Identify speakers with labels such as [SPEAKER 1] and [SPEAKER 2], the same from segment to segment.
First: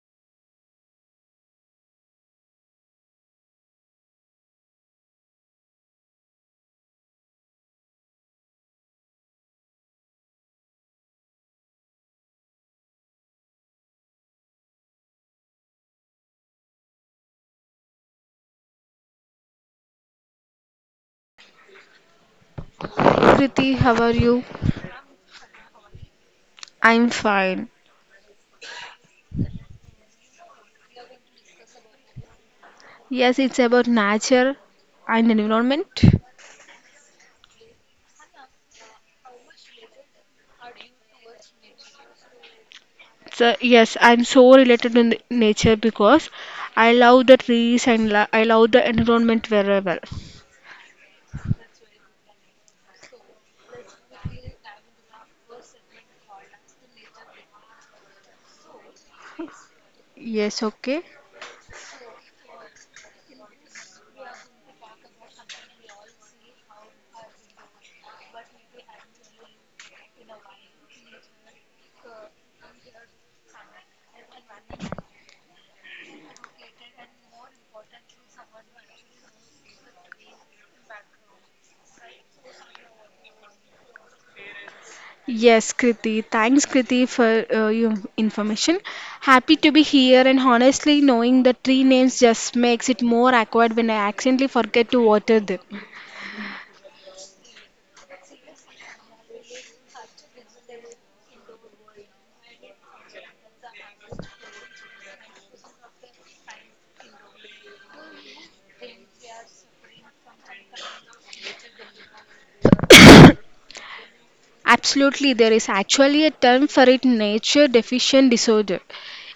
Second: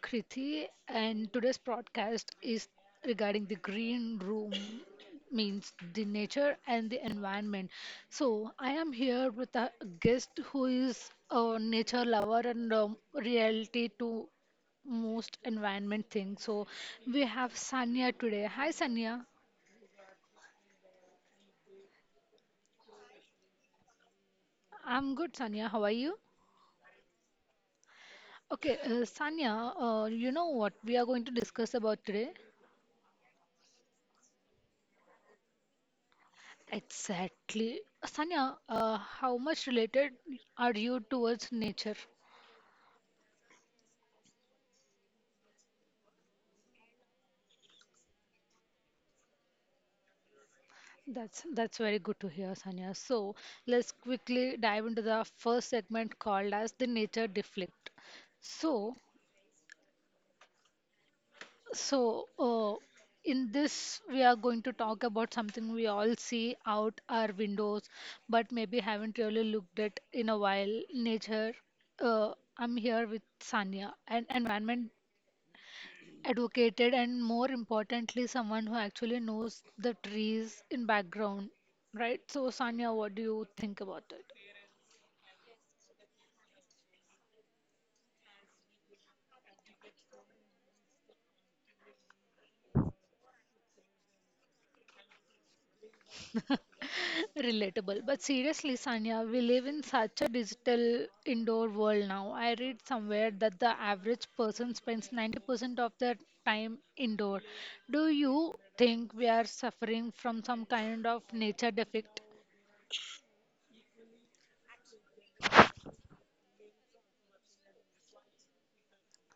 [SPEAKER 1] Kriti, and today's podcast is regarding the green room, means the nature and the environment. So, I am here with a guest who is a nature lover and reality to most environment thing. So, we have Sanya today. Hi, Sanya.
[SPEAKER 2] Kriti, how are you?
[SPEAKER 1] I'm good, Sanya. How are you?
[SPEAKER 2] I'm fine.
[SPEAKER 1] Okay, Sanya, you know what we are going to discuss about today?
[SPEAKER 2] Yes, it's about nature and environment.
[SPEAKER 1] Exactly. Sanya, how much related are you towards nature?
[SPEAKER 2] So, yes, I'm so related to nature because I love the trees and I love the environment very well.
[SPEAKER 1] That's very good to hear, Sanya. So let's quickly dive into the first segment called as the nature deflect. So
[SPEAKER 2] Yes, okay.
[SPEAKER 1] so uh, in this we are going to talk about something we all see out our windows, but maybe haven't really looked at in a while. Nature. I'm here with Sanya, an environment Advocated and more importantly, someone who actually knows the trees in background, right? So, Sanya, what do you think about it?
[SPEAKER 2] Yes, Kriti. Thanks, Kriti, for your information. Happy to be here, and honestly, knowing the tree names just makes it more awkward when I accidentally forget to water them.
[SPEAKER 1] Relatable. But seriously, Sanya, we live in such a digital indoor world now. I read somewhere that the average person spends 90% of their time indoor. Do you think we are suffering from some kind of nature defect?
[SPEAKER 2] Absolutely, there is actually a term for it, nature deficient disorder.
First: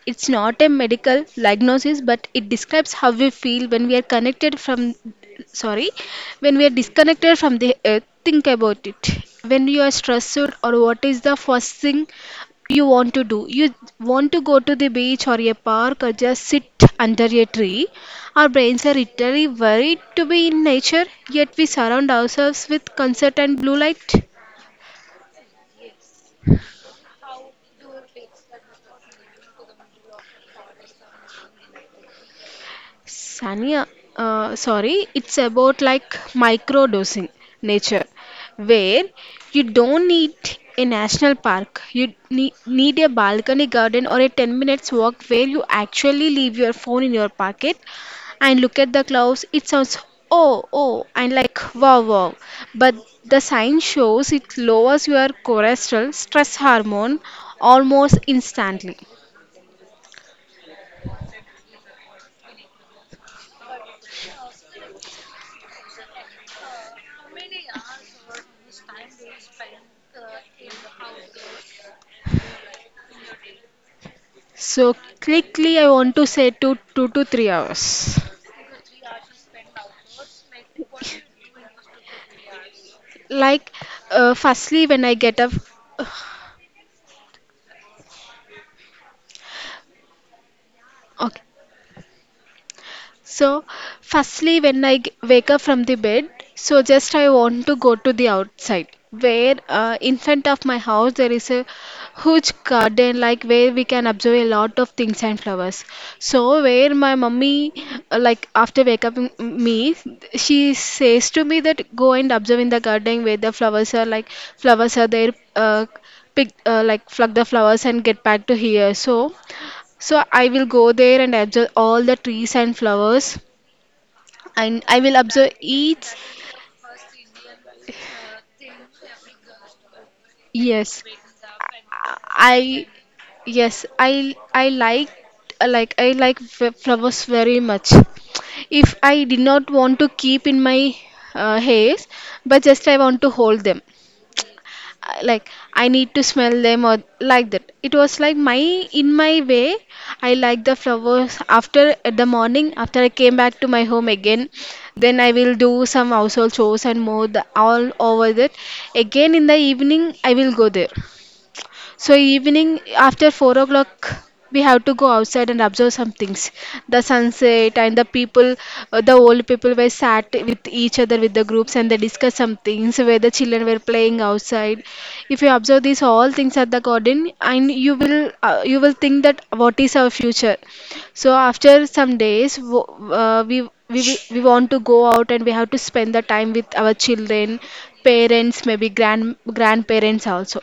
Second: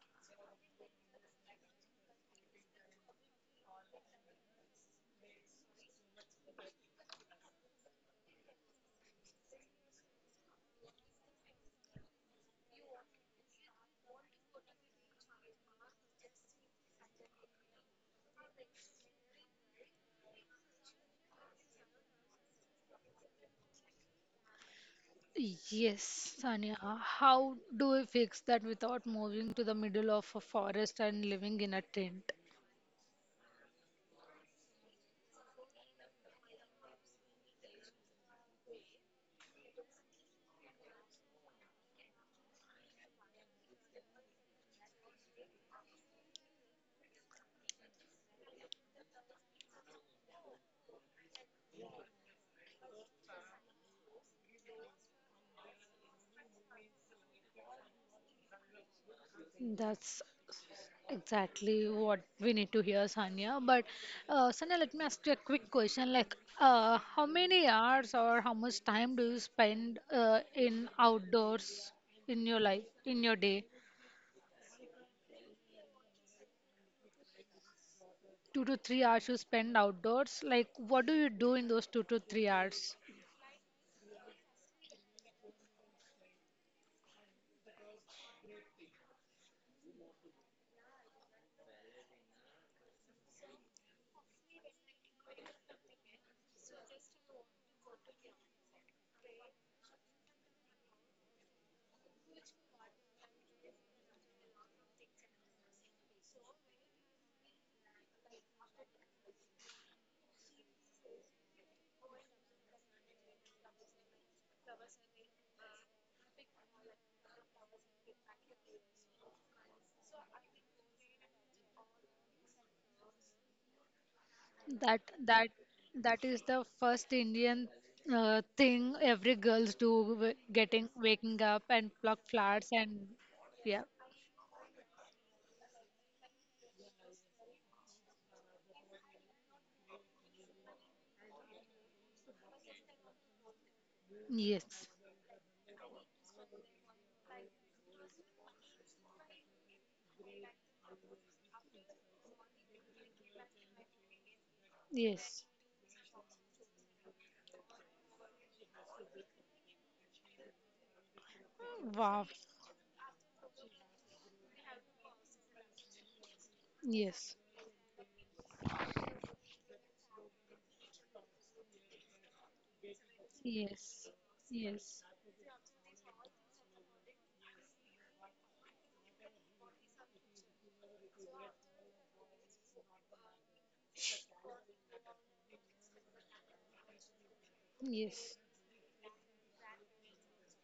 [SPEAKER 2] It's not a medical diagnosis, but it describes how we feel when we are sorry, when we are disconnected from the earth. Think about it. When you are stressed or what is the first thing you want to do? You want to go to the beach or a park or just sit under a tree. Our brains are literally worried to be in nature, yet we surround ourselves with concert and blue light.
[SPEAKER 1] Yes, Sania, how do we fix that without moving to the middle of a forest and living in a tent?
[SPEAKER 2] Sanya, sorry, it's about like microdosing nature, where you don't need a national park. You need a balcony garden or a 10 minutes walk where you actually leave your phone in your pocket and look at the clouds. It sounds oh, and like wow. But the science shows it lowers your cortisol stress hormone almost instantly.
[SPEAKER 1] That's exactly what we need to hear, Sanya. But Sanya, let me ask you a quick question. Like, how many hours or how much time do you spend in outdoors in your life, in your day?
[SPEAKER 2] So quickly, I want to say to 2 to 3 hours.
[SPEAKER 1] 2 to 3 hours you spend outdoors. Like, what do you do in those 2 to 3 hours?
[SPEAKER 2] Like, firstly, when I get uh, okay, So, firstly, when I wake up from the bed, so just I want to go to the outside where in front of my house there is a huge garden like where we can observe a lot of things and flowers. So, where my mummy like after wake up me, she says to me that go and observe in the garden where the flowers are like flowers are there, pick like pluck the flowers and get back to here. So, so I will go there and observe all the trees and flowers and I
[SPEAKER 1] That
[SPEAKER 2] will
[SPEAKER 1] that
[SPEAKER 2] observe each.
[SPEAKER 1] that is the first Indian thing every girls do getting
[SPEAKER 2] Yes,
[SPEAKER 1] waking up and pluck flowers
[SPEAKER 2] I
[SPEAKER 1] and yeah,
[SPEAKER 2] yes, I like I like flowers very much. If I did not want to keep in my hairs, but just I want to hold them.
[SPEAKER 1] yes,
[SPEAKER 2] Like, I need to smell them or like that. It was like my, in my way, I like the flowers. After at the morning, after I came back to my home again, then I
[SPEAKER 1] yes,
[SPEAKER 2] will do some household chores, and more the, all over that, again in the evening I will go there. So
[SPEAKER 1] wow,
[SPEAKER 2] evening after 4 o'clock, we have to go outside and observe some things. The
[SPEAKER 1] yes,
[SPEAKER 2] sunset and the people, the old people were sat with each other with the groups and they discuss some things where the children were
[SPEAKER 1] yes,
[SPEAKER 2] playing
[SPEAKER 1] yes,
[SPEAKER 2] outside. If you observe these all things at the garden, and you will think that what is our future. So after some days, we want to go out and we have to spend the time with our children,
[SPEAKER 1] yes.
[SPEAKER 2] parents, maybe grandparents also.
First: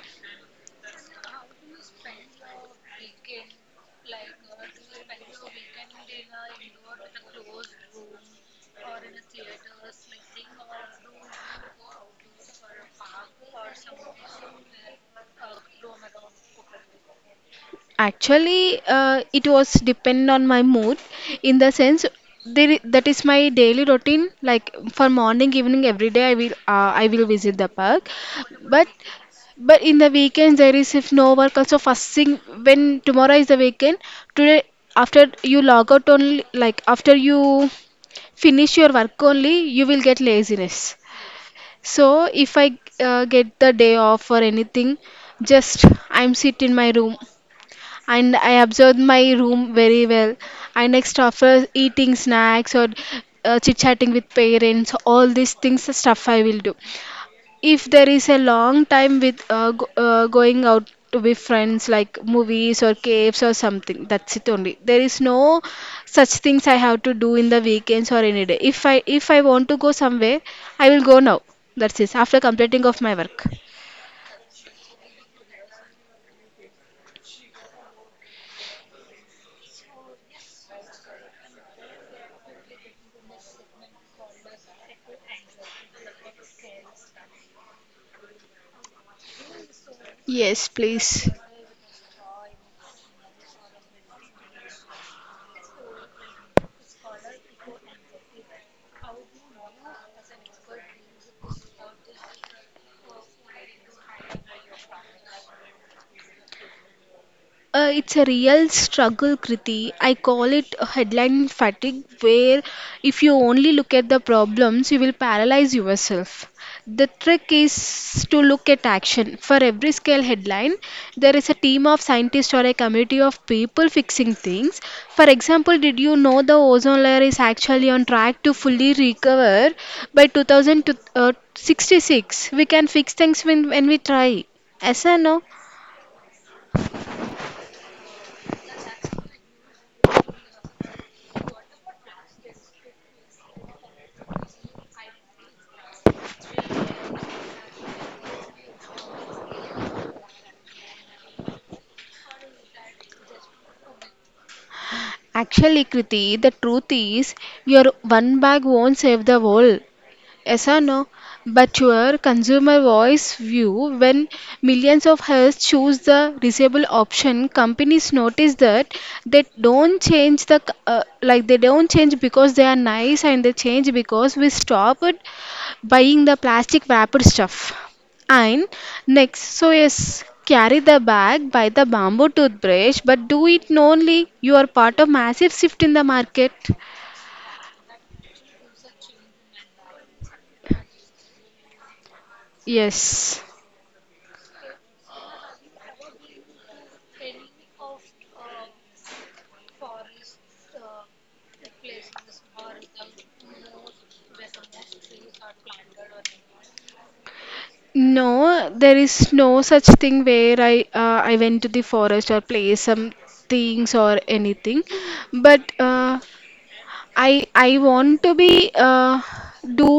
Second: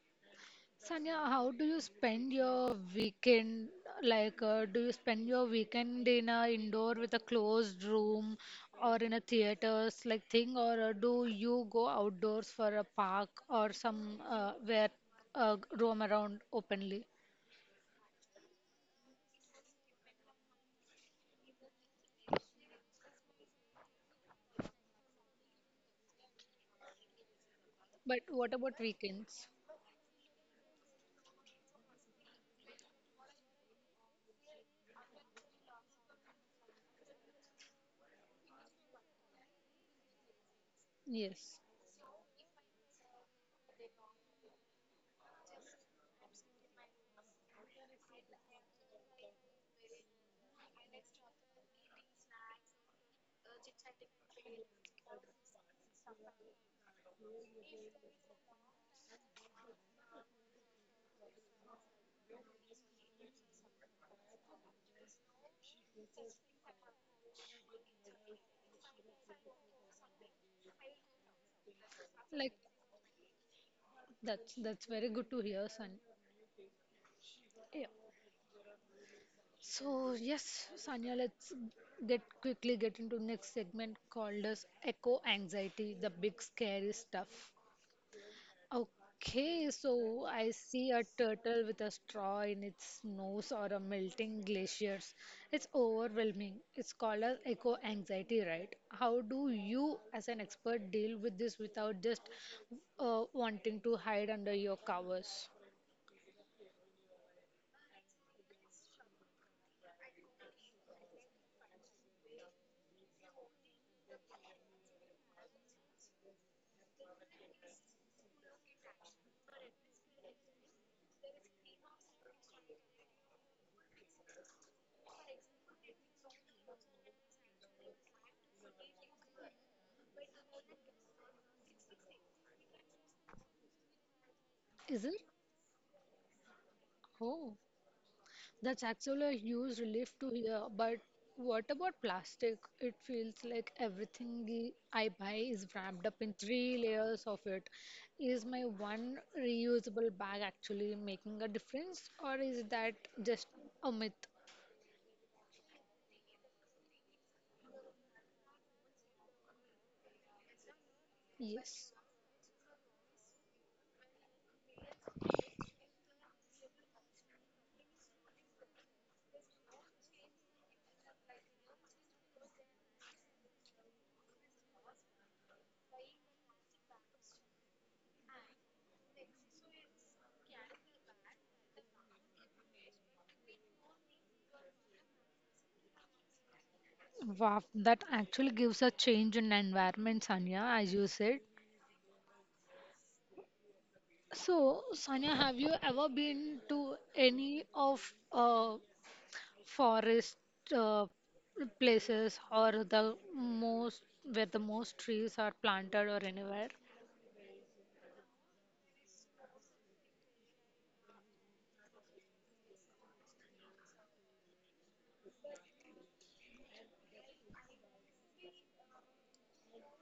[SPEAKER 1] Sanya, how do you spend your weekend? Like, do you spend your weekend in a indoor with a closed room or in a theaters like thing, or do you go outdoors for a park or some where roam around openly?
[SPEAKER 2] Actually, it was depend on my mood, in the sense there, that is my daily routine. Like for morning, evening, every day I will visit the park.
[SPEAKER 1] But what about
[SPEAKER 2] But
[SPEAKER 1] weekends?
[SPEAKER 2] in the weekends, there is if no work also, first thing when tomorrow is the weekend today, after you log out only, like after you finish your work only you will get laziness.
[SPEAKER 1] Yes.
[SPEAKER 2] So if I get the day off or anything, just I'm sit in my room and I observed my room very well. And next, after eating snacks or chit chatting with parents, all these things, the stuff I will do. If there is a long time with going out to be friends, like movies or caves or something, that's it only. There is no such things I have to do in the weekends or any day. If I want to go somewhere, I will go now. That's it. After
[SPEAKER 1] Like,
[SPEAKER 2] completing of my work.
[SPEAKER 1] that's very good to hear, Sun. Yeah. So yes, Sanya, let's get quickly get into next segment called as echo anxiety, the big scary stuff. Okay, so I
[SPEAKER 2] Yes,
[SPEAKER 1] see a
[SPEAKER 2] please.
[SPEAKER 1] turtle with a straw in its nose or a melting glaciers. It's overwhelming. It's called as eco anxiety, right? How do you, as an expert, deal with this without just wanting to hide under your covers?
[SPEAKER 2] It's a real struggle, Kriti. I call it a headline fatigue, where if you only look at the problems, you will paralyze yourself. The trick is to look at action. For every scale headline, there is a team of scientists or a community of people fixing things. For example, did you know the ozone layer is actually on track to fully recover by 2066? We can fix things when we try.
[SPEAKER 1] Is
[SPEAKER 2] Yes
[SPEAKER 1] it?
[SPEAKER 2] or no?
[SPEAKER 1] Oh. That's actually a huge relief to hear. But what about plastic? It feels like everything I buy is wrapped up in 3 layers of it. Is my one reusable bag actually making a difference, or is that just a myth?
[SPEAKER 2] Actually, Kriti, the truth is your one bag won't save the world. Yes or no? But
[SPEAKER 1] Yes.
[SPEAKER 2] your consumer voice view, when millions of us choose the reusable option, companies notice that they don't change the like they don't change because they are nice, and they change because we stopped buying the plastic wrapped stuff. And next, so yes, carry the bag, buy the bamboo toothbrush, but do it only you are part of massive shift in the market.
[SPEAKER 1] Wow, that actually gives a change in environment, Sanya, as you said.
[SPEAKER 2] Yes.
[SPEAKER 1] So, Sanya, have you ever been to any of forest uh, places or the most where the most trees are planted or anywhere.
[SPEAKER 2] No, there is no such thing where I went to the forest or play some things or anything. But I want to be do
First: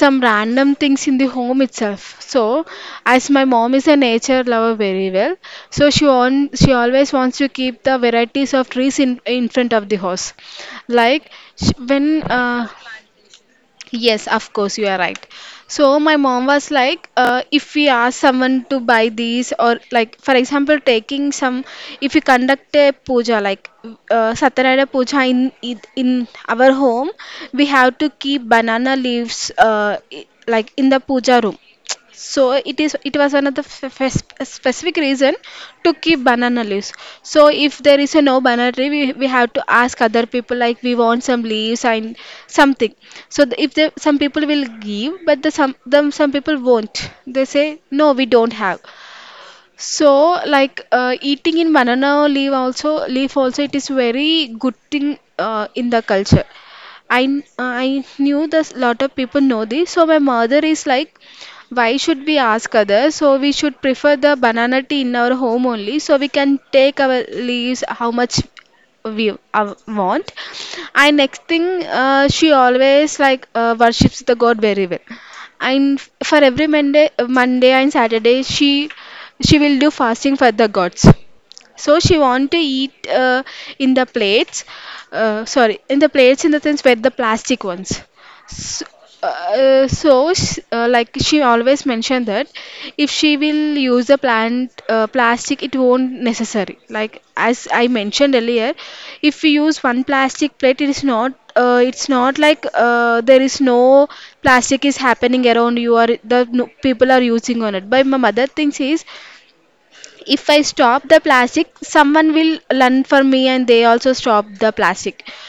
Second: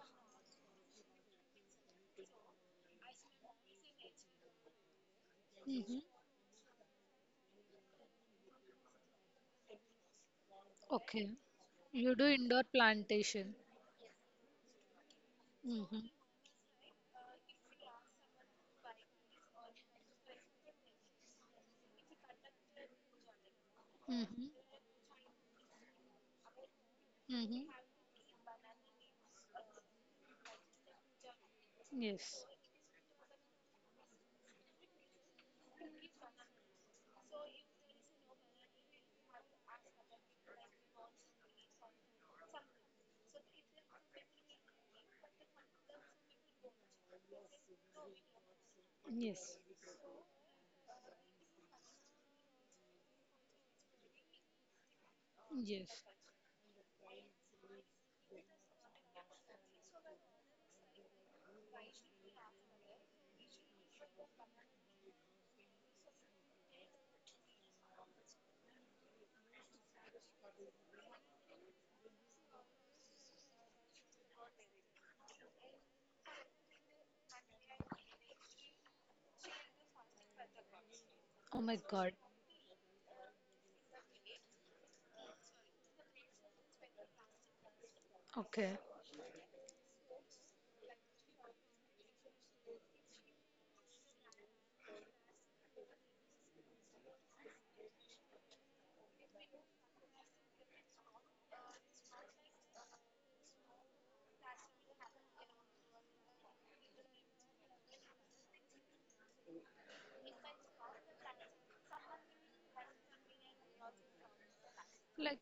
[SPEAKER 2] some random things in the home itself. So, as my mom is a nature lover very well, so
[SPEAKER 1] Hmm.
[SPEAKER 2] she always wants to keep the varieties of trees in front of the house. Like
[SPEAKER 1] Okay.
[SPEAKER 2] sh- when
[SPEAKER 1] You do indoor plantation.
[SPEAKER 2] yes, of course, you are right. So
[SPEAKER 1] Mm-hmm.
[SPEAKER 2] my mom was like, if we ask someone to buy these, or like, for example, taking some, if we conduct a puja, like
[SPEAKER 1] Mm-hmm.
[SPEAKER 2] Satyanarayana puja in our home, we
[SPEAKER 1] Mm-hmm.
[SPEAKER 2] have to keep banana leaves, like in the puja room. So
[SPEAKER 1] Yes.
[SPEAKER 2] it is, it was another specific reason to keep banana leaves. So if there is a no banana tree, we have to ask other people, like we want some leaves and something. So if the, some people will give, but the some them some people won't, they say no, we don't have.
[SPEAKER 1] Yes.
[SPEAKER 2] So like, eating in banana leaf also leaf also, it is very good thing in the
[SPEAKER 1] Yes.
[SPEAKER 2] culture. I knew this, lot of people know this, so my mother is like, why should we ask others? So we should prefer the banana tea in our home only, so we can take our leaves how much we want. And next thing, she always like worships the God very well. And for every Monday and Saturday, she will do fasting for the gods.
[SPEAKER 1] Oh my
[SPEAKER 2] So
[SPEAKER 1] God.
[SPEAKER 2] she want to eat in the plates, sorry, in the plates in the sense where the plastic ones.
[SPEAKER 1] Okay.
[SPEAKER 2] So, so sh like she always mentioned that if she will use the plant plastic, it won't necessary. Like as I mentioned earlier, if we use one plastic plate, it is not. It's not like there is no plastic is happening around you or the no, people are using on it. But my mother thinks is, if I stop the plastic, someone will learn for me and they also stop the plastic.
[SPEAKER 1] Like,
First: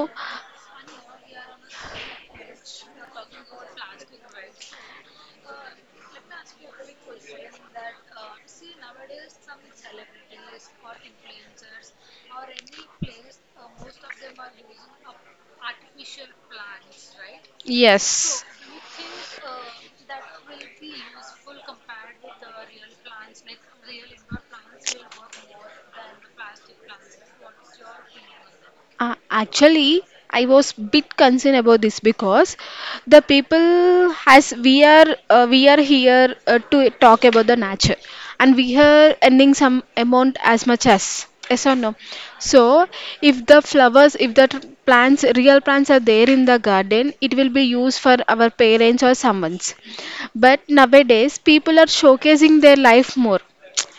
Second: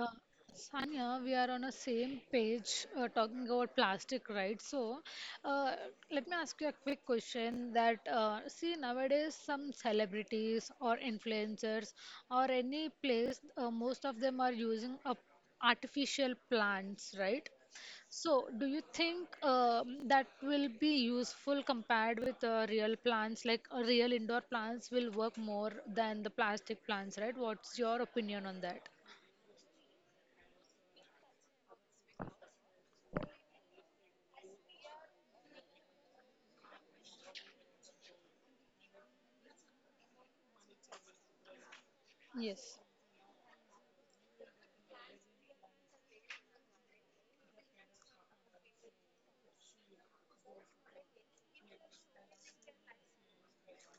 [SPEAKER 1] uh, Sanya, we are on the same page talking about plastic, right? So, uh, let me ask you a quick question that, see, nowadays some celebrities or influencers or any place, most of them are using up artificial plants, right?
[SPEAKER 2] yes.
[SPEAKER 1] So, do you think that will be useful compared with real plants? Like, real indoor plants will work more than the plastic plants, right? What's your opinion on that?
[SPEAKER 2] Actually, I was bit concerned about this because the people has we are here to talk about the nature, and we are earning some amount as much as yes or no.
[SPEAKER 1] Yes.
[SPEAKER 2] So if the flowers, if the plants, real plants are there in the garden, it will be used for our parents or someone's. But nowadays, people are showcasing their life more,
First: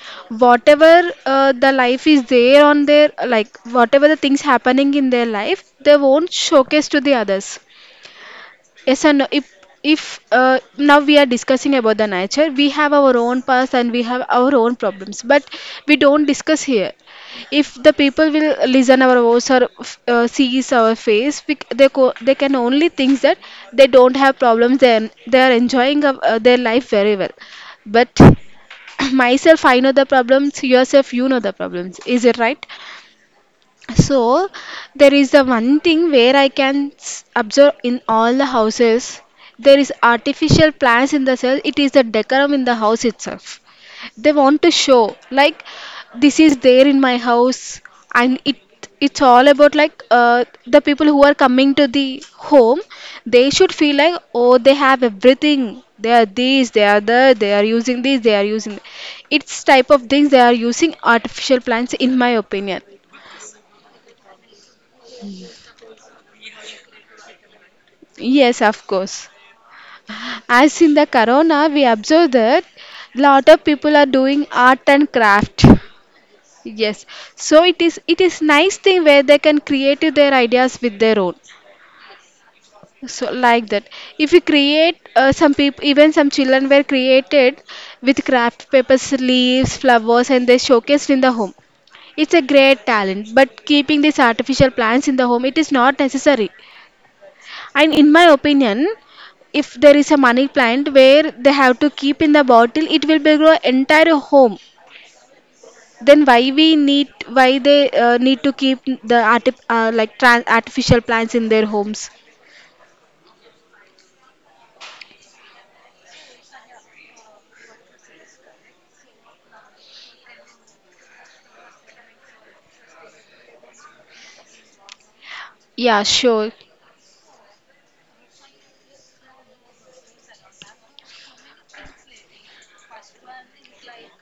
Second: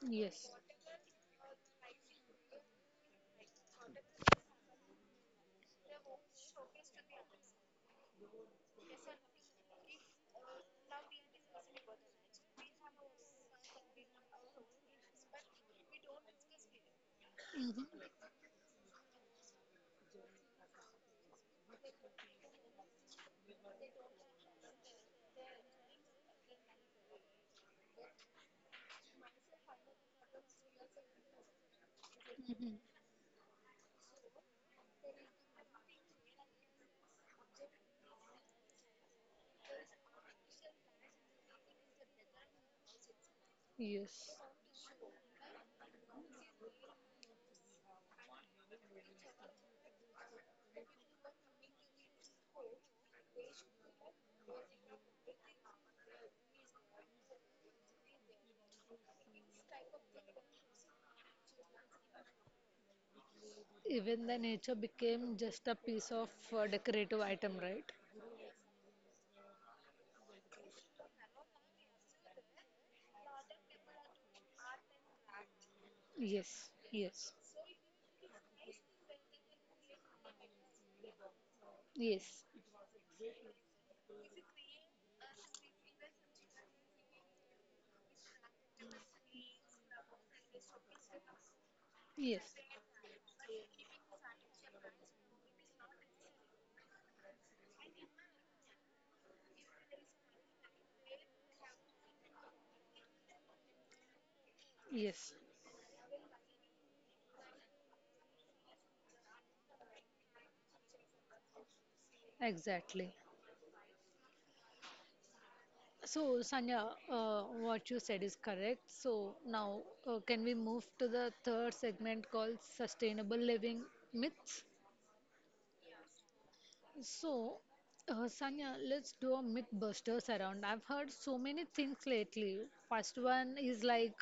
[SPEAKER 1] Yes.
[SPEAKER 2] whatever the life is there on their, like whatever the things happening in their life they won't showcase to the others, yes and no. If now we are discussing about the nature, we have our own past and we have our own problems, but we don't discuss here. If the people will listen our voice or sees our face, we, they can only think that they don't have problems, then they are enjoying of, their life very well. But myself I know the problems, yourself you know the problems, is it right?
[SPEAKER 1] Mhm.
[SPEAKER 2] So there is a one thing where I can observe in all the houses, there is artificial plants in the cell. It is the decorum in the house itself.
[SPEAKER 1] Yes.
[SPEAKER 2] They want to show like this is there in my house, and it's all about like the people who are coming to the home. They should feel like, oh, they have everything. They are this, they are that, they are using this, they are using. It's type of things, they are using artificial plants in my opinion.
[SPEAKER 1] Even the nature became just a piece of decorative item, right?
[SPEAKER 2] Yes, of course. As in the corona, we observe that lot of people are doing art and craft.
[SPEAKER 1] Yes.
[SPEAKER 2] Yes.
[SPEAKER 1] Yes.
[SPEAKER 2] So it is, it is nice thing where they can create their ideas with their own.
[SPEAKER 1] Yes.
[SPEAKER 2] So like that. If you create some people, even some children were created with craft papers, leaves, flowers, and they showcased in the home. It's a
[SPEAKER 1] Yes.
[SPEAKER 2] great talent, but keeping these artificial plants in the home, it is not necessary. And in my opinion, if there is a money plant where they have to keep in the bottle, it will be grow entire home.
[SPEAKER 1] Yes,
[SPEAKER 2] Then why they need to keep the arti- like tran artificial plants in their homes?
[SPEAKER 1] exactly. So, Sanya, what you said is correct. So, now can we move to the third segment called Sustainable Living Myths?
[SPEAKER 2] Yeah, sure.
[SPEAKER 1] So, Sanya, let's do a Mythbusters around. I've heard so many things lately. First one is like,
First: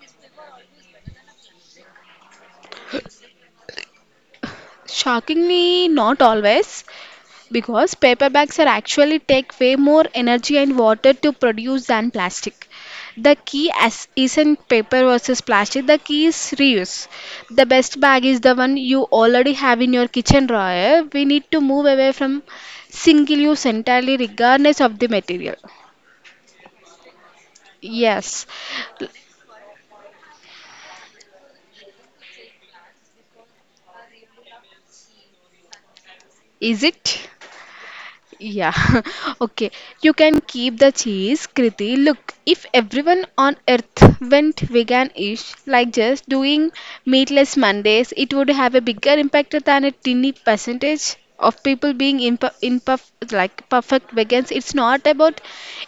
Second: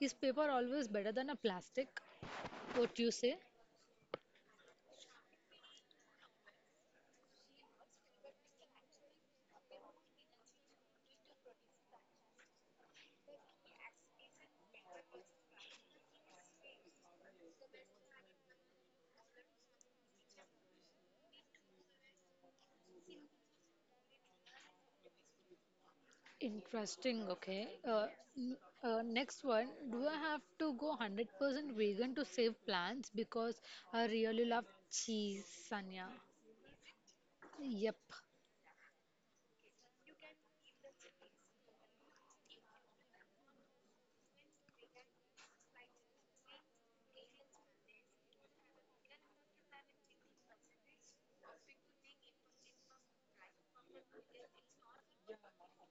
[SPEAKER 1] is paper always better than a plastic? What you say?
[SPEAKER 2] Shockingly, not always. Because paper bags are actually take way more energy and water to produce than plastic. The key as isn't paper versus plastic, the key is reuse. The best bag is the one you already have in your kitchen drawer. We need to move away from single use entirely regardless of the material.
[SPEAKER 1] Interesting, okay.
[SPEAKER 2] Yes.
[SPEAKER 1] N- Next one, do I have to go 100% vegan to save plants because I really love cheese, Sanya?
[SPEAKER 2] Is it?
[SPEAKER 1] Yep.
[SPEAKER 2] Yeah, okay. You can keep the cheese, Kriti. Look, if everyone on earth went vegan-ish, like just doing meatless Mondays, it would have a bigger impact than a tiny percentage of people being imper imperf like perfect vegans. It's not about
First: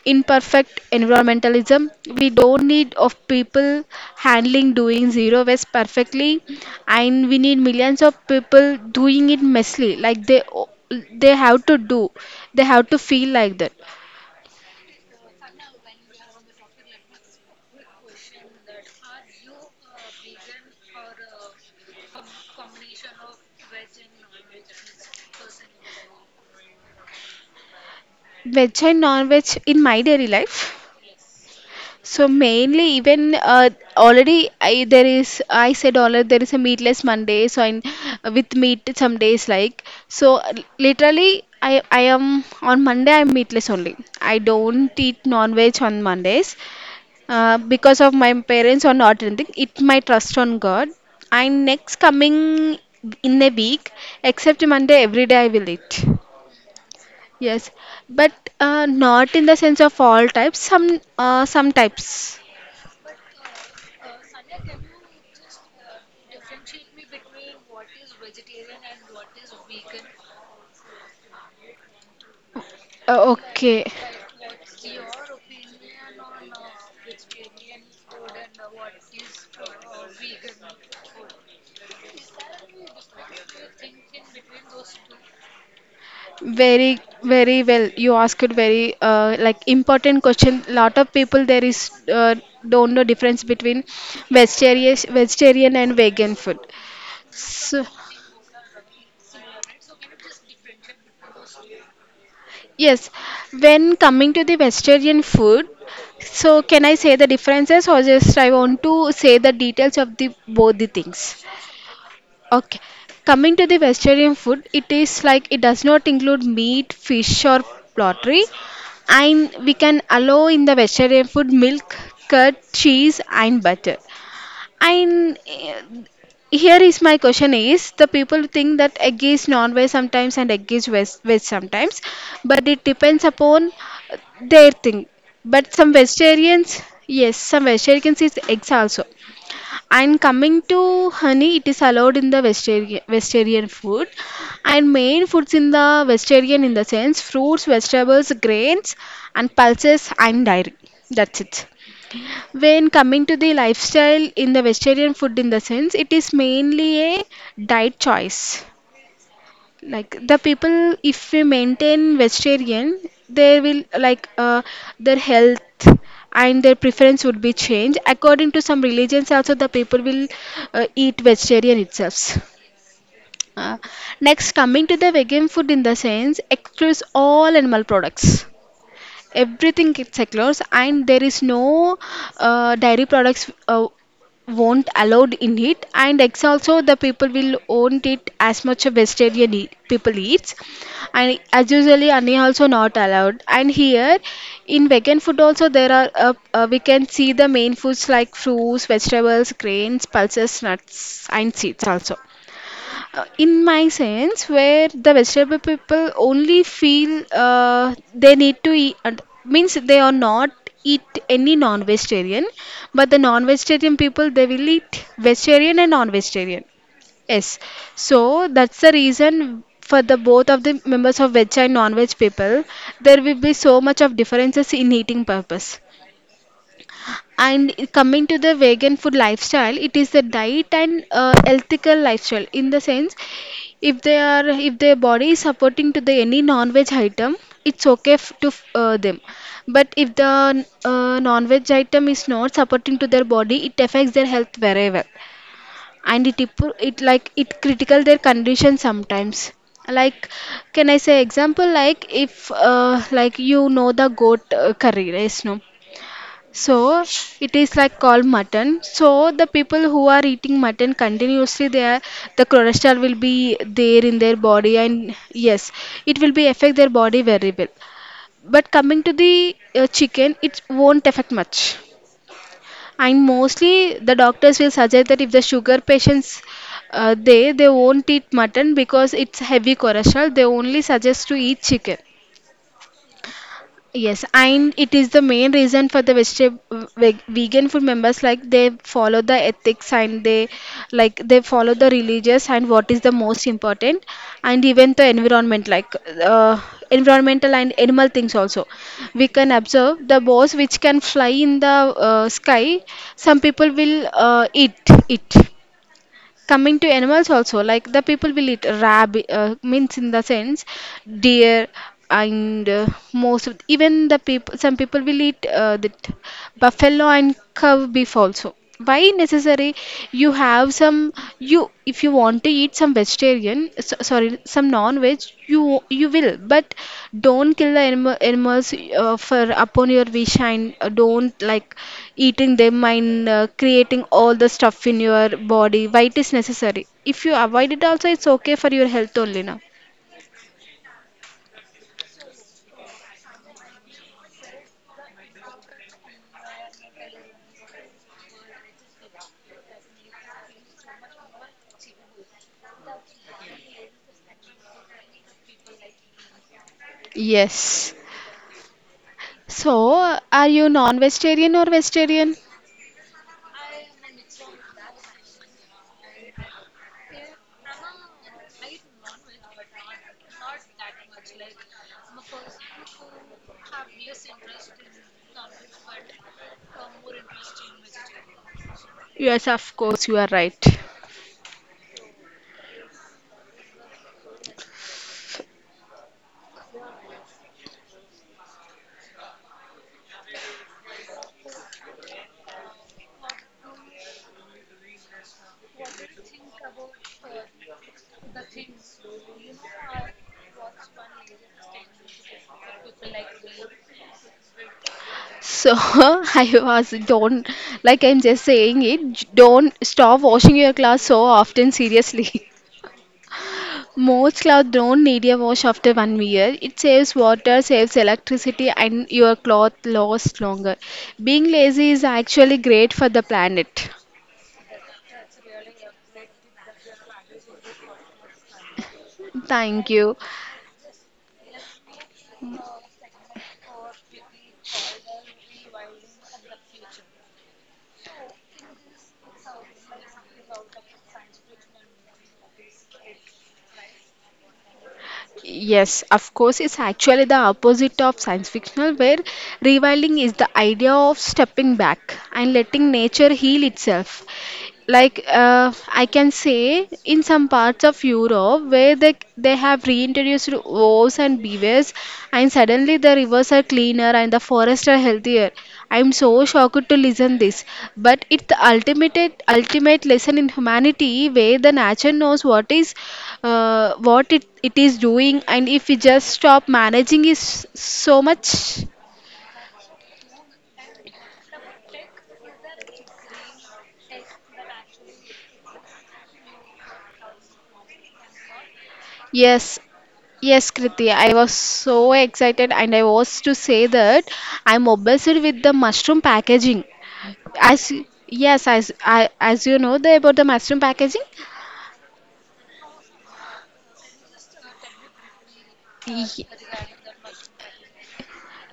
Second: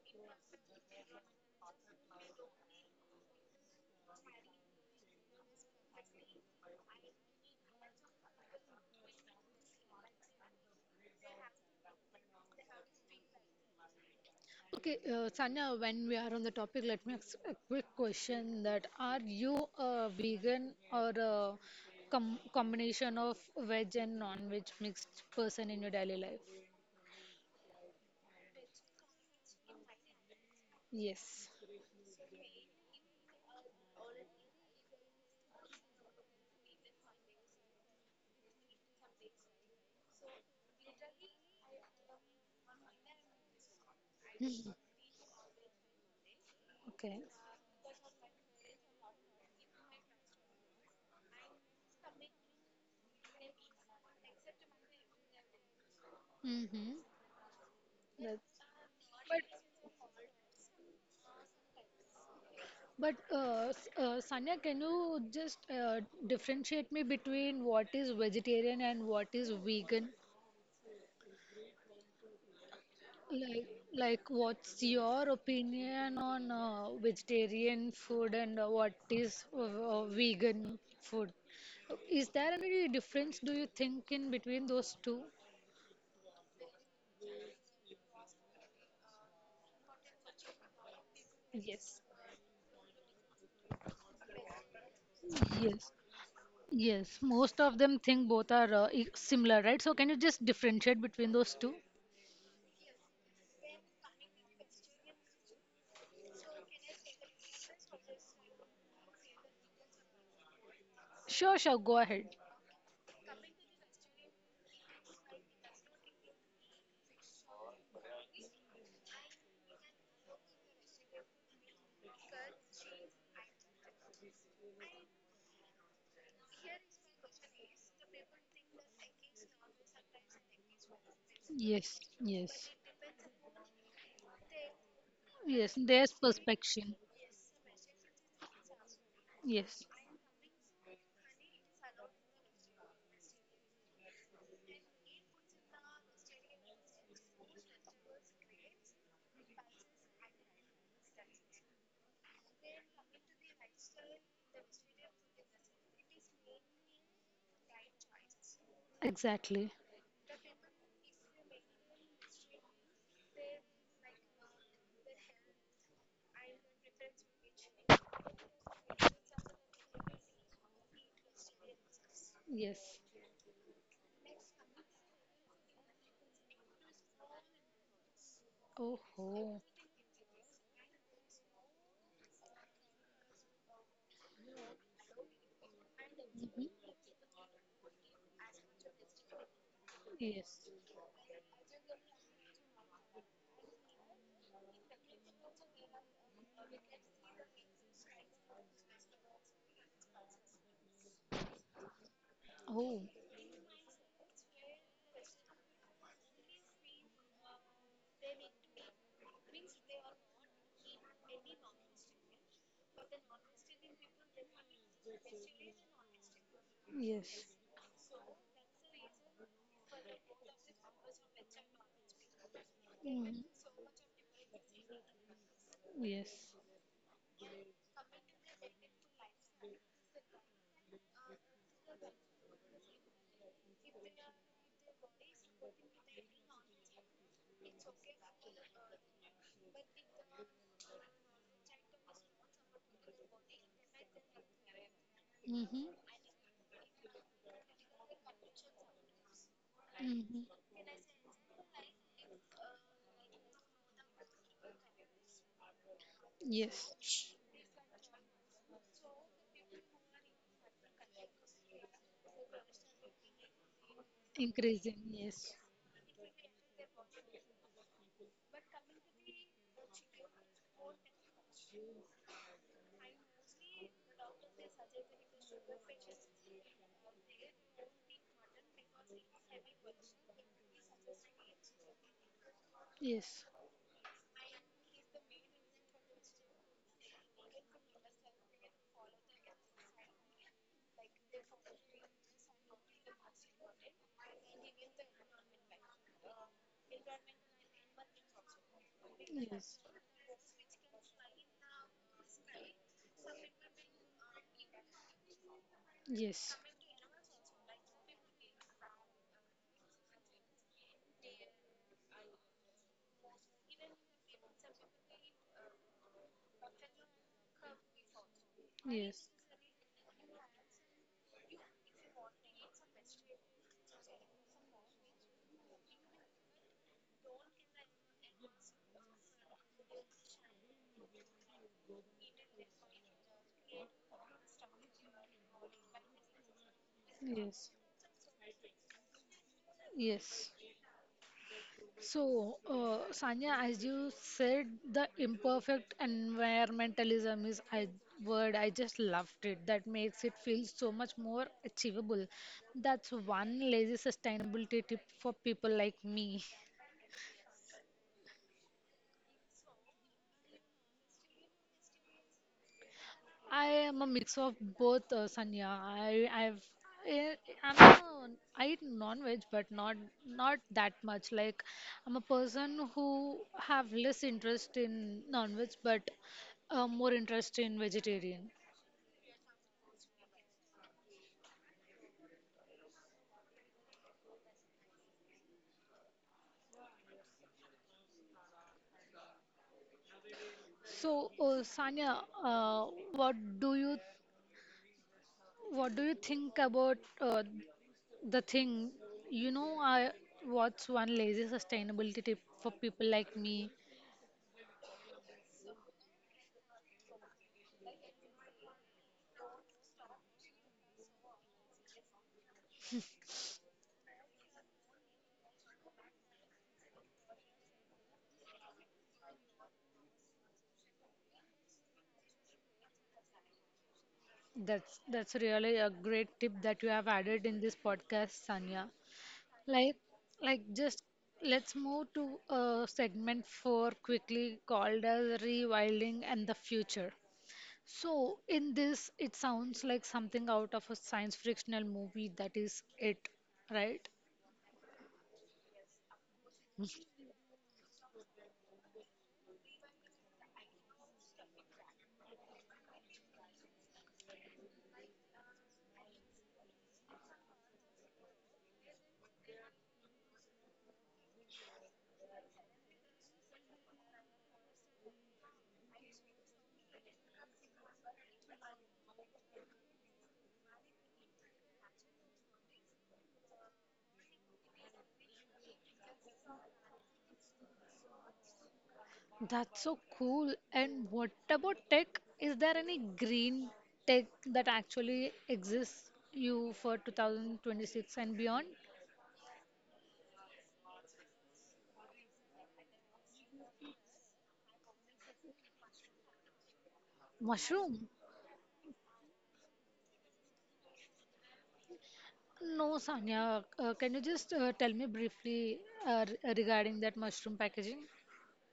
[SPEAKER 2] imperfect environmentalism. We don't need of people handling doing zero waste perfectly, and we need millions of people doing it messily, like they have to do they have to feel like that
[SPEAKER 1] Okay, Sanya, when we are on the topic, let me ask a quick question that are you a vegan or a combination of veg and non-veg mixed person in your daily life?
[SPEAKER 2] veg and non-veg in my daily life.
[SPEAKER 1] Yes.
[SPEAKER 2] So mainly even already there is I said already there is a meatless Monday, so I with meat some days like so literally I am on Monday I'm meatless only. I don't eat non-veg on Mondays
[SPEAKER 1] Okay.
[SPEAKER 2] because of my parents or not anything, it my trust on God. And next coming in a week except Monday every day I will eat.
[SPEAKER 1] Mm-hmm.
[SPEAKER 2] Yes, but
[SPEAKER 1] That's,
[SPEAKER 2] not
[SPEAKER 1] but
[SPEAKER 2] in the sense of all types, some types.
[SPEAKER 1] Sanya, can you just differentiate me between what is vegetarian and what is vegan? Like,
[SPEAKER 2] Okay,
[SPEAKER 1] like what's your opinion on vegetarian food and what is vegan food? Is there any difference, do you think, in between those two?
[SPEAKER 2] very very well. You asked very like important question. Lot of people there is
[SPEAKER 1] Yes.
[SPEAKER 2] don't know difference between vegetarian
[SPEAKER 1] Yes.
[SPEAKER 2] and vegan food.
[SPEAKER 1] Yes, most of
[SPEAKER 2] So
[SPEAKER 1] them think both are similar, right? So can you just differentiate between those two?
[SPEAKER 2] yes, when coming to the vegetarian food, so can I say the differences or just I want to say the details of the both the things?
[SPEAKER 1] Sure, sure, go ahead.
[SPEAKER 2] Okay, coming to the vegetarian food, it is like it does not include meat, fish, or poultry, and we can allow in the vegetarian food milk, curd, cheese, and butter. And eh, here is my question: Is the people think that egg is non-veg sometimes and egg is veg sometimes,
[SPEAKER 1] Yes,
[SPEAKER 2] but
[SPEAKER 1] yes.
[SPEAKER 2] it depends upon their thing. But
[SPEAKER 1] Yes,
[SPEAKER 2] some
[SPEAKER 1] there's
[SPEAKER 2] vegetarians,
[SPEAKER 1] perspection.
[SPEAKER 2] yes, some vegetarians eat eggs also.
[SPEAKER 1] Yes.
[SPEAKER 2] And coming to honey, it is allowed in the vegetarian food. And main foods in the vegetarian in the sense fruits, vegetables, grains, and pulses and dairy. That's it. When coming to the lifestyle in the vegetarian food in the sense, it is mainly a diet choice
[SPEAKER 1] Exactly.
[SPEAKER 2] like the people if we maintain vegetarian they will like their health and their preference would be changed according to some religions also the people will eat vegetarian itself.
[SPEAKER 1] Yes.
[SPEAKER 2] uh, Next coming to the vegan food in the sense excludes all animal products,
[SPEAKER 1] Oh, oh.
[SPEAKER 2] everything gets secures and there is no dairy products won't allowed in it and eggs
[SPEAKER 1] Mhm.
[SPEAKER 2] also the people will own it as much a vegetarian eat, people eats.
[SPEAKER 1] Yes.
[SPEAKER 2] And as usually honey also not allowed and here in vegan food also there are we can see the main foods like fruits, vegetables, grains, pulses, nuts and seeds also.
[SPEAKER 1] Oh, yes.
[SPEAKER 2] In my sense where the vegetable people only feel they need to eat and means they are not eat any non-vegetarian, but the non-vegetarian people they will eat vegetarian and non-vegetarian. Yes. So that's the reason for the both of the members of veg and non-veg people there will be so much of differences in eating purpose.
[SPEAKER 1] Mhm. Yes.
[SPEAKER 2] And coming to the vegan food lifestyle, it is the diet and ethical lifestyle in the sense if they are if their body is supporting to the any non-veg item, it's okay to them. But if the non-veg item is not supporting to their body, it affects their health very well. And it critical their condition sometimes.
[SPEAKER 1] Mm-hmm.
[SPEAKER 2] Like,
[SPEAKER 1] Mm-hmm.
[SPEAKER 2] can I say example like if like you know the goat curry, right? No. So
[SPEAKER 1] Yes.
[SPEAKER 2] it is like called mutton. So the people who are eating mutton continuously, they are, the cholesterol will be there in their body,
[SPEAKER 1] Increasing.
[SPEAKER 2] and
[SPEAKER 1] Yes.
[SPEAKER 2] yes, it will be affect their body very well. But coming to the chicken, it won't affect much. And mostly the doctors will suggest that if the sugar patients they won't eat mutton because it's heavy cholesterol. They only suggest to eat chicken.
[SPEAKER 1] Yes.
[SPEAKER 2] Yes, and it is the main reason for the vegan food members like they follow the ethics and they like they follow the religious and what is the most important and even the environment like uh, environmental and animal things also. We can observe the birds which can fly in the sky. Some people will eat it.
[SPEAKER 1] Yes. Yes.
[SPEAKER 2] Coming to animals also, like the people will eat rabbit means in the sense deer and most of, even the people some people will eat the buffalo and cow beef also. Why necessary? You have some, you if you want to eat some vegetarian so, sorry some non-veg, you will but don't kill the animals for upon your wish and don't like eating them and creating all the stuff in your body. Why it is necessary? If you
[SPEAKER 1] Yes. Yes.
[SPEAKER 2] avoid it also, it's okay for your health only now.
[SPEAKER 1] Yes. So, Sanya, as you said, the imperfect environmentalism is a word. I just loved it. That makes it feel so much more achievable. That's one lazy sustainability tip for people like me.
[SPEAKER 2] Yes. So, are you non-vegetarian or vegetarian?
[SPEAKER 1] I am a mix of both, Sanya. I, I'm a, I eat non-veg, but not not that much. Like, I'm a person who have less interest in non-veg, but more interest in vegetarian.
[SPEAKER 2] Yes, of course you are right.
[SPEAKER 1] So, Sanya, uh, what do you what do you think about the thing? You know, I what's one lazy sustainability tip for people like me?
[SPEAKER 2] So, I was don't like I'm just saying it. Don't stop washing your clothes so often. Seriously. Most clothes don't need a wash after 1 year. It saves water, saves electricity, and your cloth lasts longer. Being lazy is actually great for the planet.
[SPEAKER 1] That's really a great tip that you have added in this podcast, Sanya.
[SPEAKER 2] Thank
[SPEAKER 1] Like
[SPEAKER 2] you.
[SPEAKER 1] just let's move to segment four quickly called as rewilding and the future. So, in this, it sounds like something out of a science fictional movie that is it, right?
[SPEAKER 2] Yes, of course, it's actually the opposite of science fictional, where rewilding is the idea of stepping back and letting nature heal itself. Like I can say in some parts of Europe where they have reintroduced wolves and beavers and suddenly the rivers are cleaner and the forests are healthier. I'm so shocked to listen this, but it's the ultimate lesson in humanity where the nature knows what is what it is doing and if we just stop managing is so much.
[SPEAKER 1] That's so cool. And what about tech? Is there any green tech that actually exists you for 2026 and beyond?
[SPEAKER 2] Yes. Yes, Kriti, I was so excited, and I was to say that I'm obsessed with the mushroom packaging. As
[SPEAKER 1] Mushroom?
[SPEAKER 2] yes, as as you know the, about the mushroom packaging.
[SPEAKER 1] No, Sanya. Can you just tell me briefly
[SPEAKER 2] Ye-
[SPEAKER 1] regarding that mushroom packaging?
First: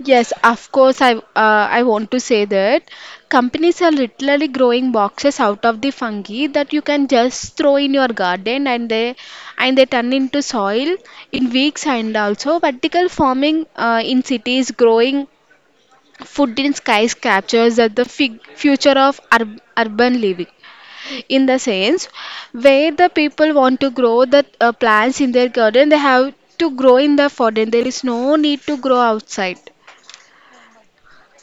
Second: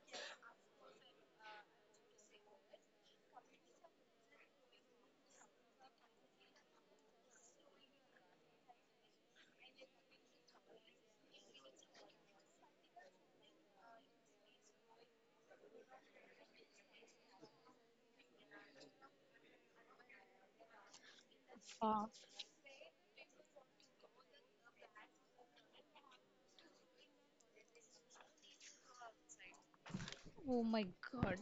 [SPEAKER 2] Yes, of course. I want to say that companies are literally growing boxes out of the fungi that you can just throw in your garden, and they turn into soil in weeks, and also vertical farming in cities growing Food in Skies captures that the future of urban living in the
[SPEAKER 1] Uh,
[SPEAKER 2] sense where the people want to grow the plants in their garden, they have to grow in the garden. There is no need to grow outside.
[SPEAKER 1] oh my God.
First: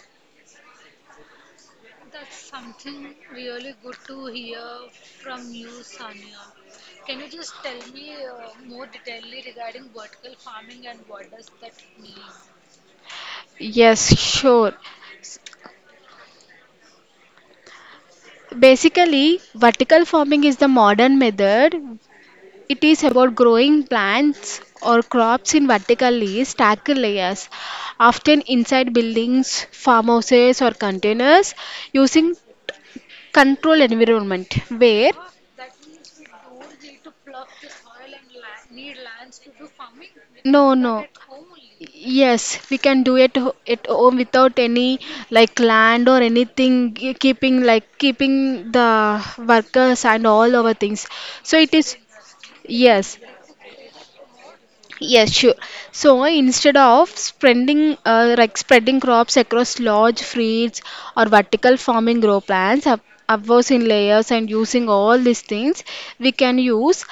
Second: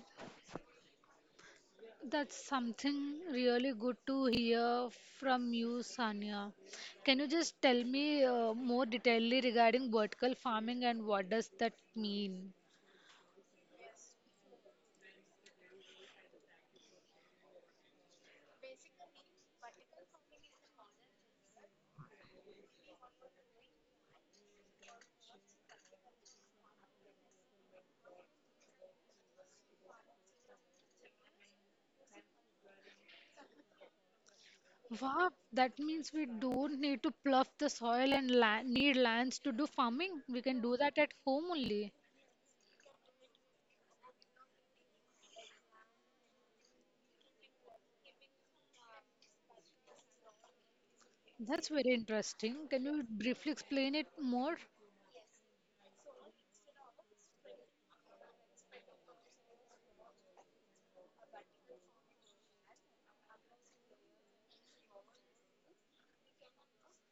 [SPEAKER 1] That's something really good to hear from you, Sanya. Can you just tell me more detailedly regarding vertical farming and what does that mean?
[SPEAKER 2] Yes, sure. Basically, vertical farming is the modern method. It is about growing plants or crops in vertically stacked layers, often inside buildings, farmhouses, or containers, using control environment where
[SPEAKER 1] Wow, that means we don't need to plough the soil and la need lands to do farming. We can do
[SPEAKER 2] no.
[SPEAKER 1] that at home only.
[SPEAKER 2] Yes, we can do it at home without any like land or anything keeping like keeping the workers and all our things. So
[SPEAKER 1] That's
[SPEAKER 2] it is,
[SPEAKER 1] very interesting. Can you
[SPEAKER 2] yes,
[SPEAKER 1] briefly explain it more?
[SPEAKER 2] yes sure. So instead of spreading like spreading crops across large fields or vertical farming grow plans up upwards in layers and using all these things we can use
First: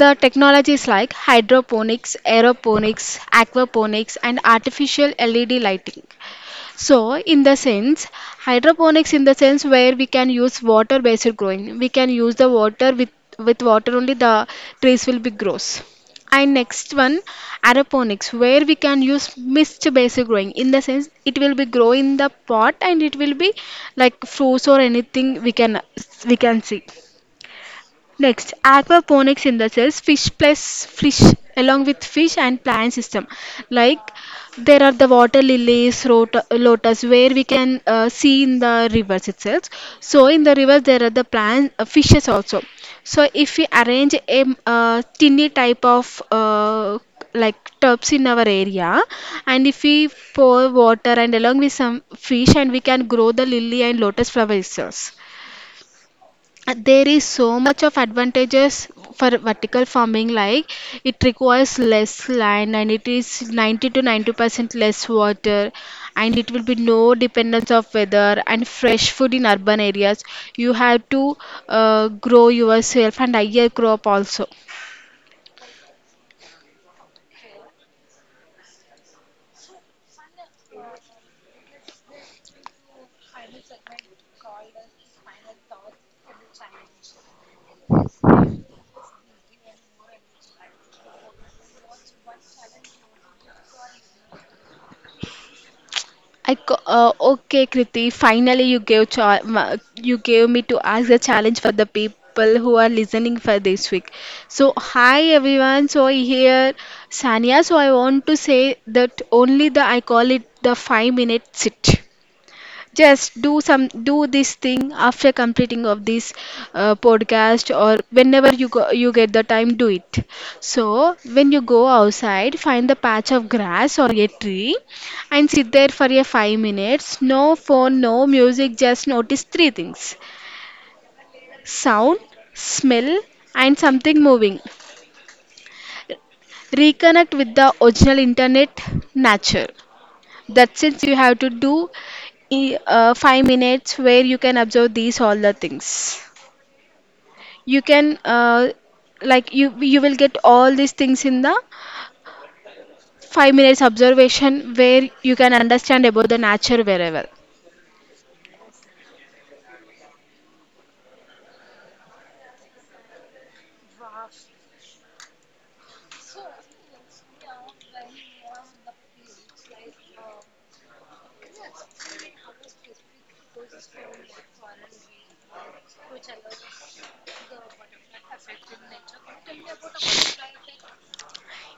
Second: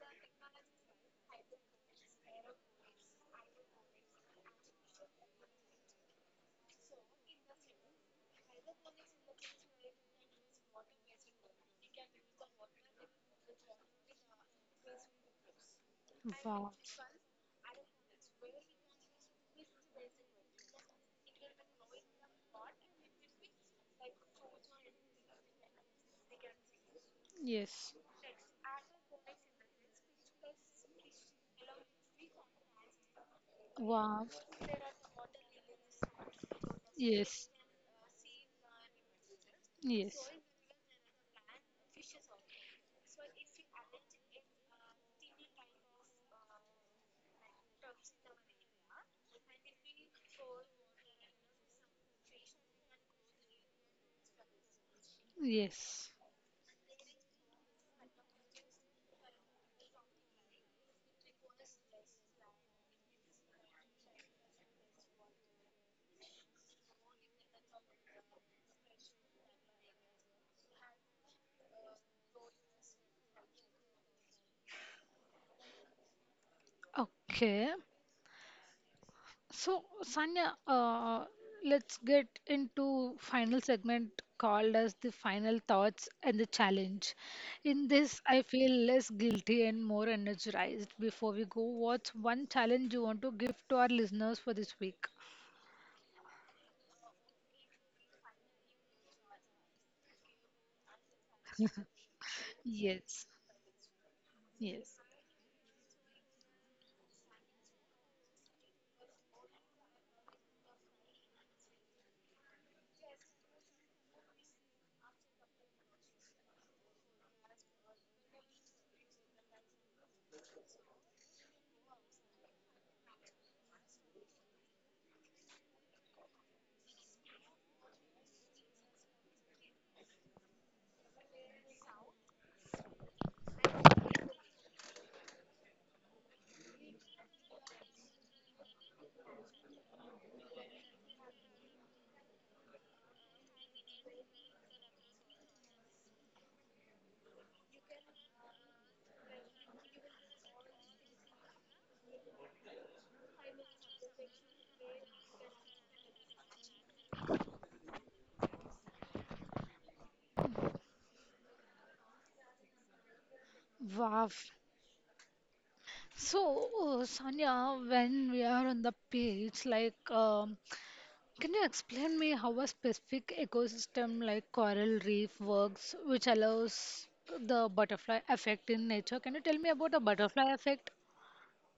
[SPEAKER 2] the technologies like hydroponics, aeroponics, aquaponics, and artificial LED lighting. So, in the sense, hydroponics in the sense where we can use water-based growing. We can use the water with water only the trees will be grows. And
[SPEAKER 1] Wow.
[SPEAKER 2] next one, aeroponics, where we can use mist-based growing. In the sense, it will be grow in the pot and it will be like fruits or anything we can see.
[SPEAKER 1] Yes.
[SPEAKER 2] Next, aquaponics synthesis, fish along with fish and plant system. Like
[SPEAKER 1] Wow.
[SPEAKER 2] there are the water lilies, lotus, where we
[SPEAKER 1] Yes.
[SPEAKER 2] can see in the rivers itself.
[SPEAKER 1] Yes.
[SPEAKER 2] So in the rivers there are the plant fishes also. So if we arrange a tiny type of like tubs in our area, and if we pour water and along with some fish, and we can grow the lily and lotus flower itself.
[SPEAKER 1] Yes.
[SPEAKER 2] There is so much of advantages for vertical farming, like it requires less land and it is 90 percent less water, and it will be no dependence of weather and fresh food in urban areas. You have to grow yourself and higher crop also.
[SPEAKER 1] Okay. So, Sanya, let's get into final segment called as the final thoughts and the challenge. In this, I feel less guilty and more energized. Before we go, what's one challenge you want to give to our listeners for this week?
[SPEAKER 2] Okay, Kriti. Finally, you gave you gave me to ask a challenge for the people who are
[SPEAKER 1] Yes.
[SPEAKER 2] listening for this week. So,
[SPEAKER 1] Yes.
[SPEAKER 2] hi everyone. So here, Sanya. So I want to say that only the I call it the 5 minute sit. Just do this thing after completing of this podcast, or whenever you go you get the time, do it. So when you go outside, find the patch of grass or a tree and sit there for a 5 minutes. No phone, no music, just notice 3 things: sound, smell, and something moving. Reconnect with the original internet, nature. That since you have to do 5 minutes where you can observe these all the things. You can like you will get all these things in the 5 minutes observation where you can understand about the nature wherever.
[SPEAKER 1] Wow. So, Sanya, when we are on the page, like can you explain me how a specific ecosystem like coral reef works, which allows the butterfly effect in nature? Can you tell me about the butterfly effect?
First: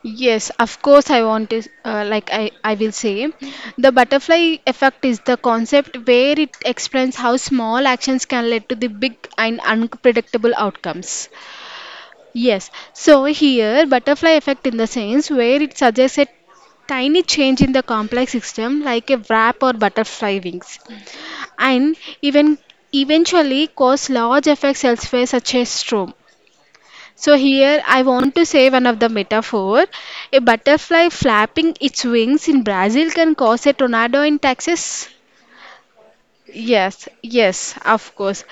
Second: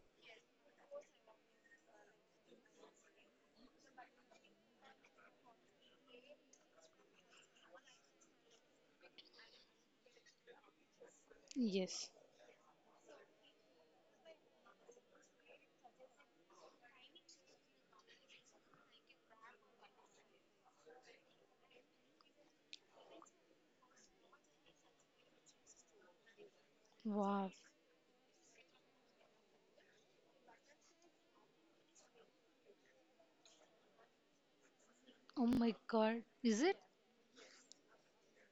[SPEAKER 2] Yes, of course I want to like I will say the butterfly effect is the concept where it explains how small actions can lead to the big and unpredictable outcomes.
[SPEAKER 1] Yes.
[SPEAKER 2] Yes, so here butterfly effect in the sense where it suggests a tiny change in the complex system like a wrap or butterfly wings, and even eventually cause large effects elsewhere such as storm. So
[SPEAKER 1] Wow.
[SPEAKER 2] here I want to say one of the metaphor. A butterfly flapping its wings in Brazil can cause a tornado in Texas.
[SPEAKER 1] Oh my God. Is it?
[SPEAKER 2] Yes, yes, of course.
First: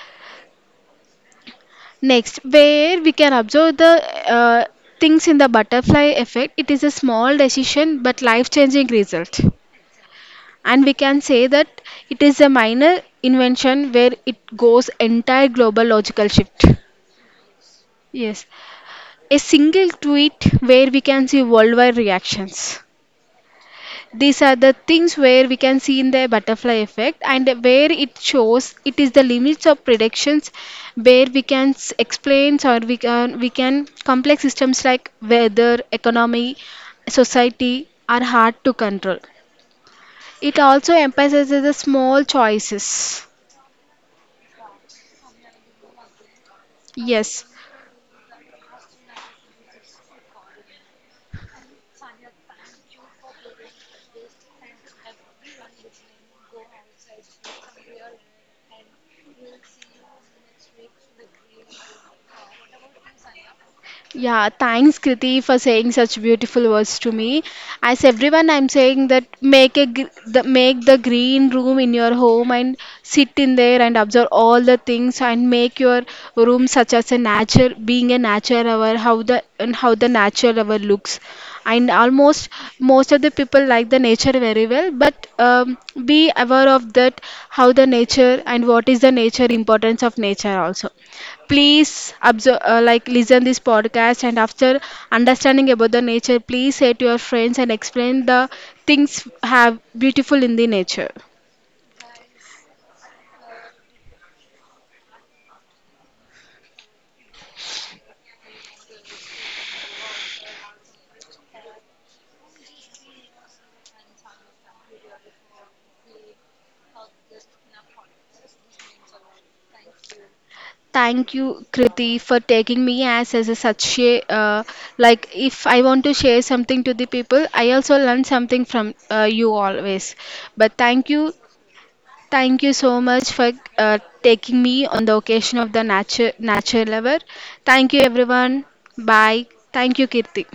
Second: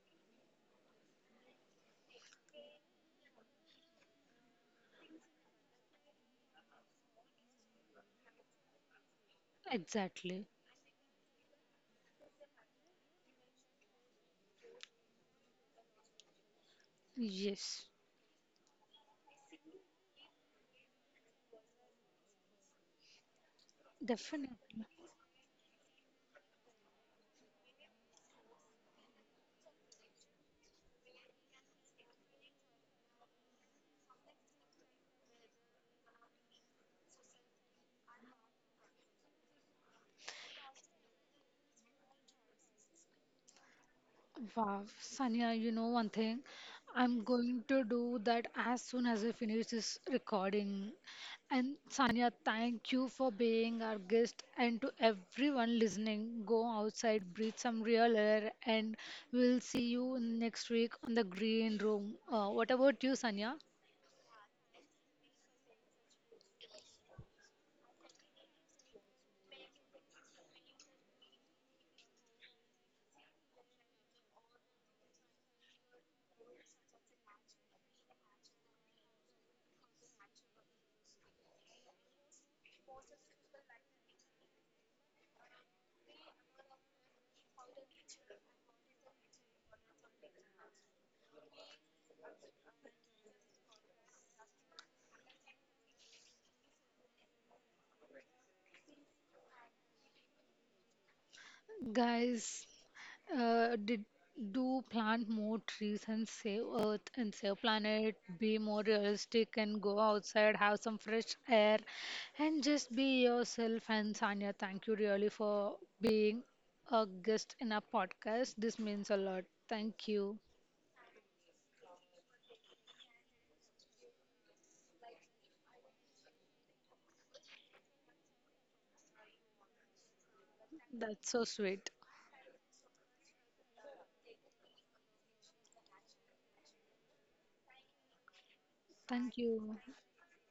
[SPEAKER 2] Next, where we can observe the uh, things in the butterfly effect, it is a small decision but life changing result.
[SPEAKER 1] Exactly.
[SPEAKER 2] And we can say that it is a minor invention where it goes entire global logical shift.
[SPEAKER 1] Yes.
[SPEAKER 2] Yes, a single tweet where we can see worldwide reactions. These are the
[SPEAKER 1] Definitely.
[SPEAKER 2] things where we can see in the butterfly effect, and where it shows it is the limits of predictions, where we can explain, or we can complex systems like weather, economy, society are hard to control. It also emphasizes the small choices.
[SPEAKER 1] Wow, Sanya, you know one thing? I'm
[SPEAKER 2] Yes.
[SPEAKER 1] going to do that as soon as I finish this recording. And Sanya, thank you for being our guest and to everyone listening. Go outside, breathe some real air, and we'll see you next week on the green room. What about you, Sanya?
[SPEAKER 2] Yeah, thanks Kriti for saying such beautiful words to me. As everyone, I'm saying that make the green room in your home and sit in there and observe all the things, and make your room such as a nature, being a nature lover. How the and how the nature lover looks. And almost most of the people like the nature very well, but be aware of that how the nature and what is the nature, importance of nature also. Please observe, like listen this podcast, and after understanding about the nature, please say to your friends and explain the things have beautiful in the nature.
[SPEAKER 1] Guys, did do plant more trees and save Earth and save planet, be more realistic and go outside, have some fresh air, and just be yourself. And Sanya, thank you really for being a guest in our podcast. This means a lot. Thank you.
[SPEAKER 2] Thank you, Kriti, for taking me as a such a like if I want to share something to the people, I also learn something from you always. But thank you.
[SPEAKER 1] That's so sweet.
[SPEAKER 2] Thank you so much for taking me on the occasion of the nature lover. Thank you everyone.
[SPEAKER 1] Thank
[SPEAKER 2] Bye.
[SPEAKER 1] you.
[SPEAKER 2] Thank you, Kirti.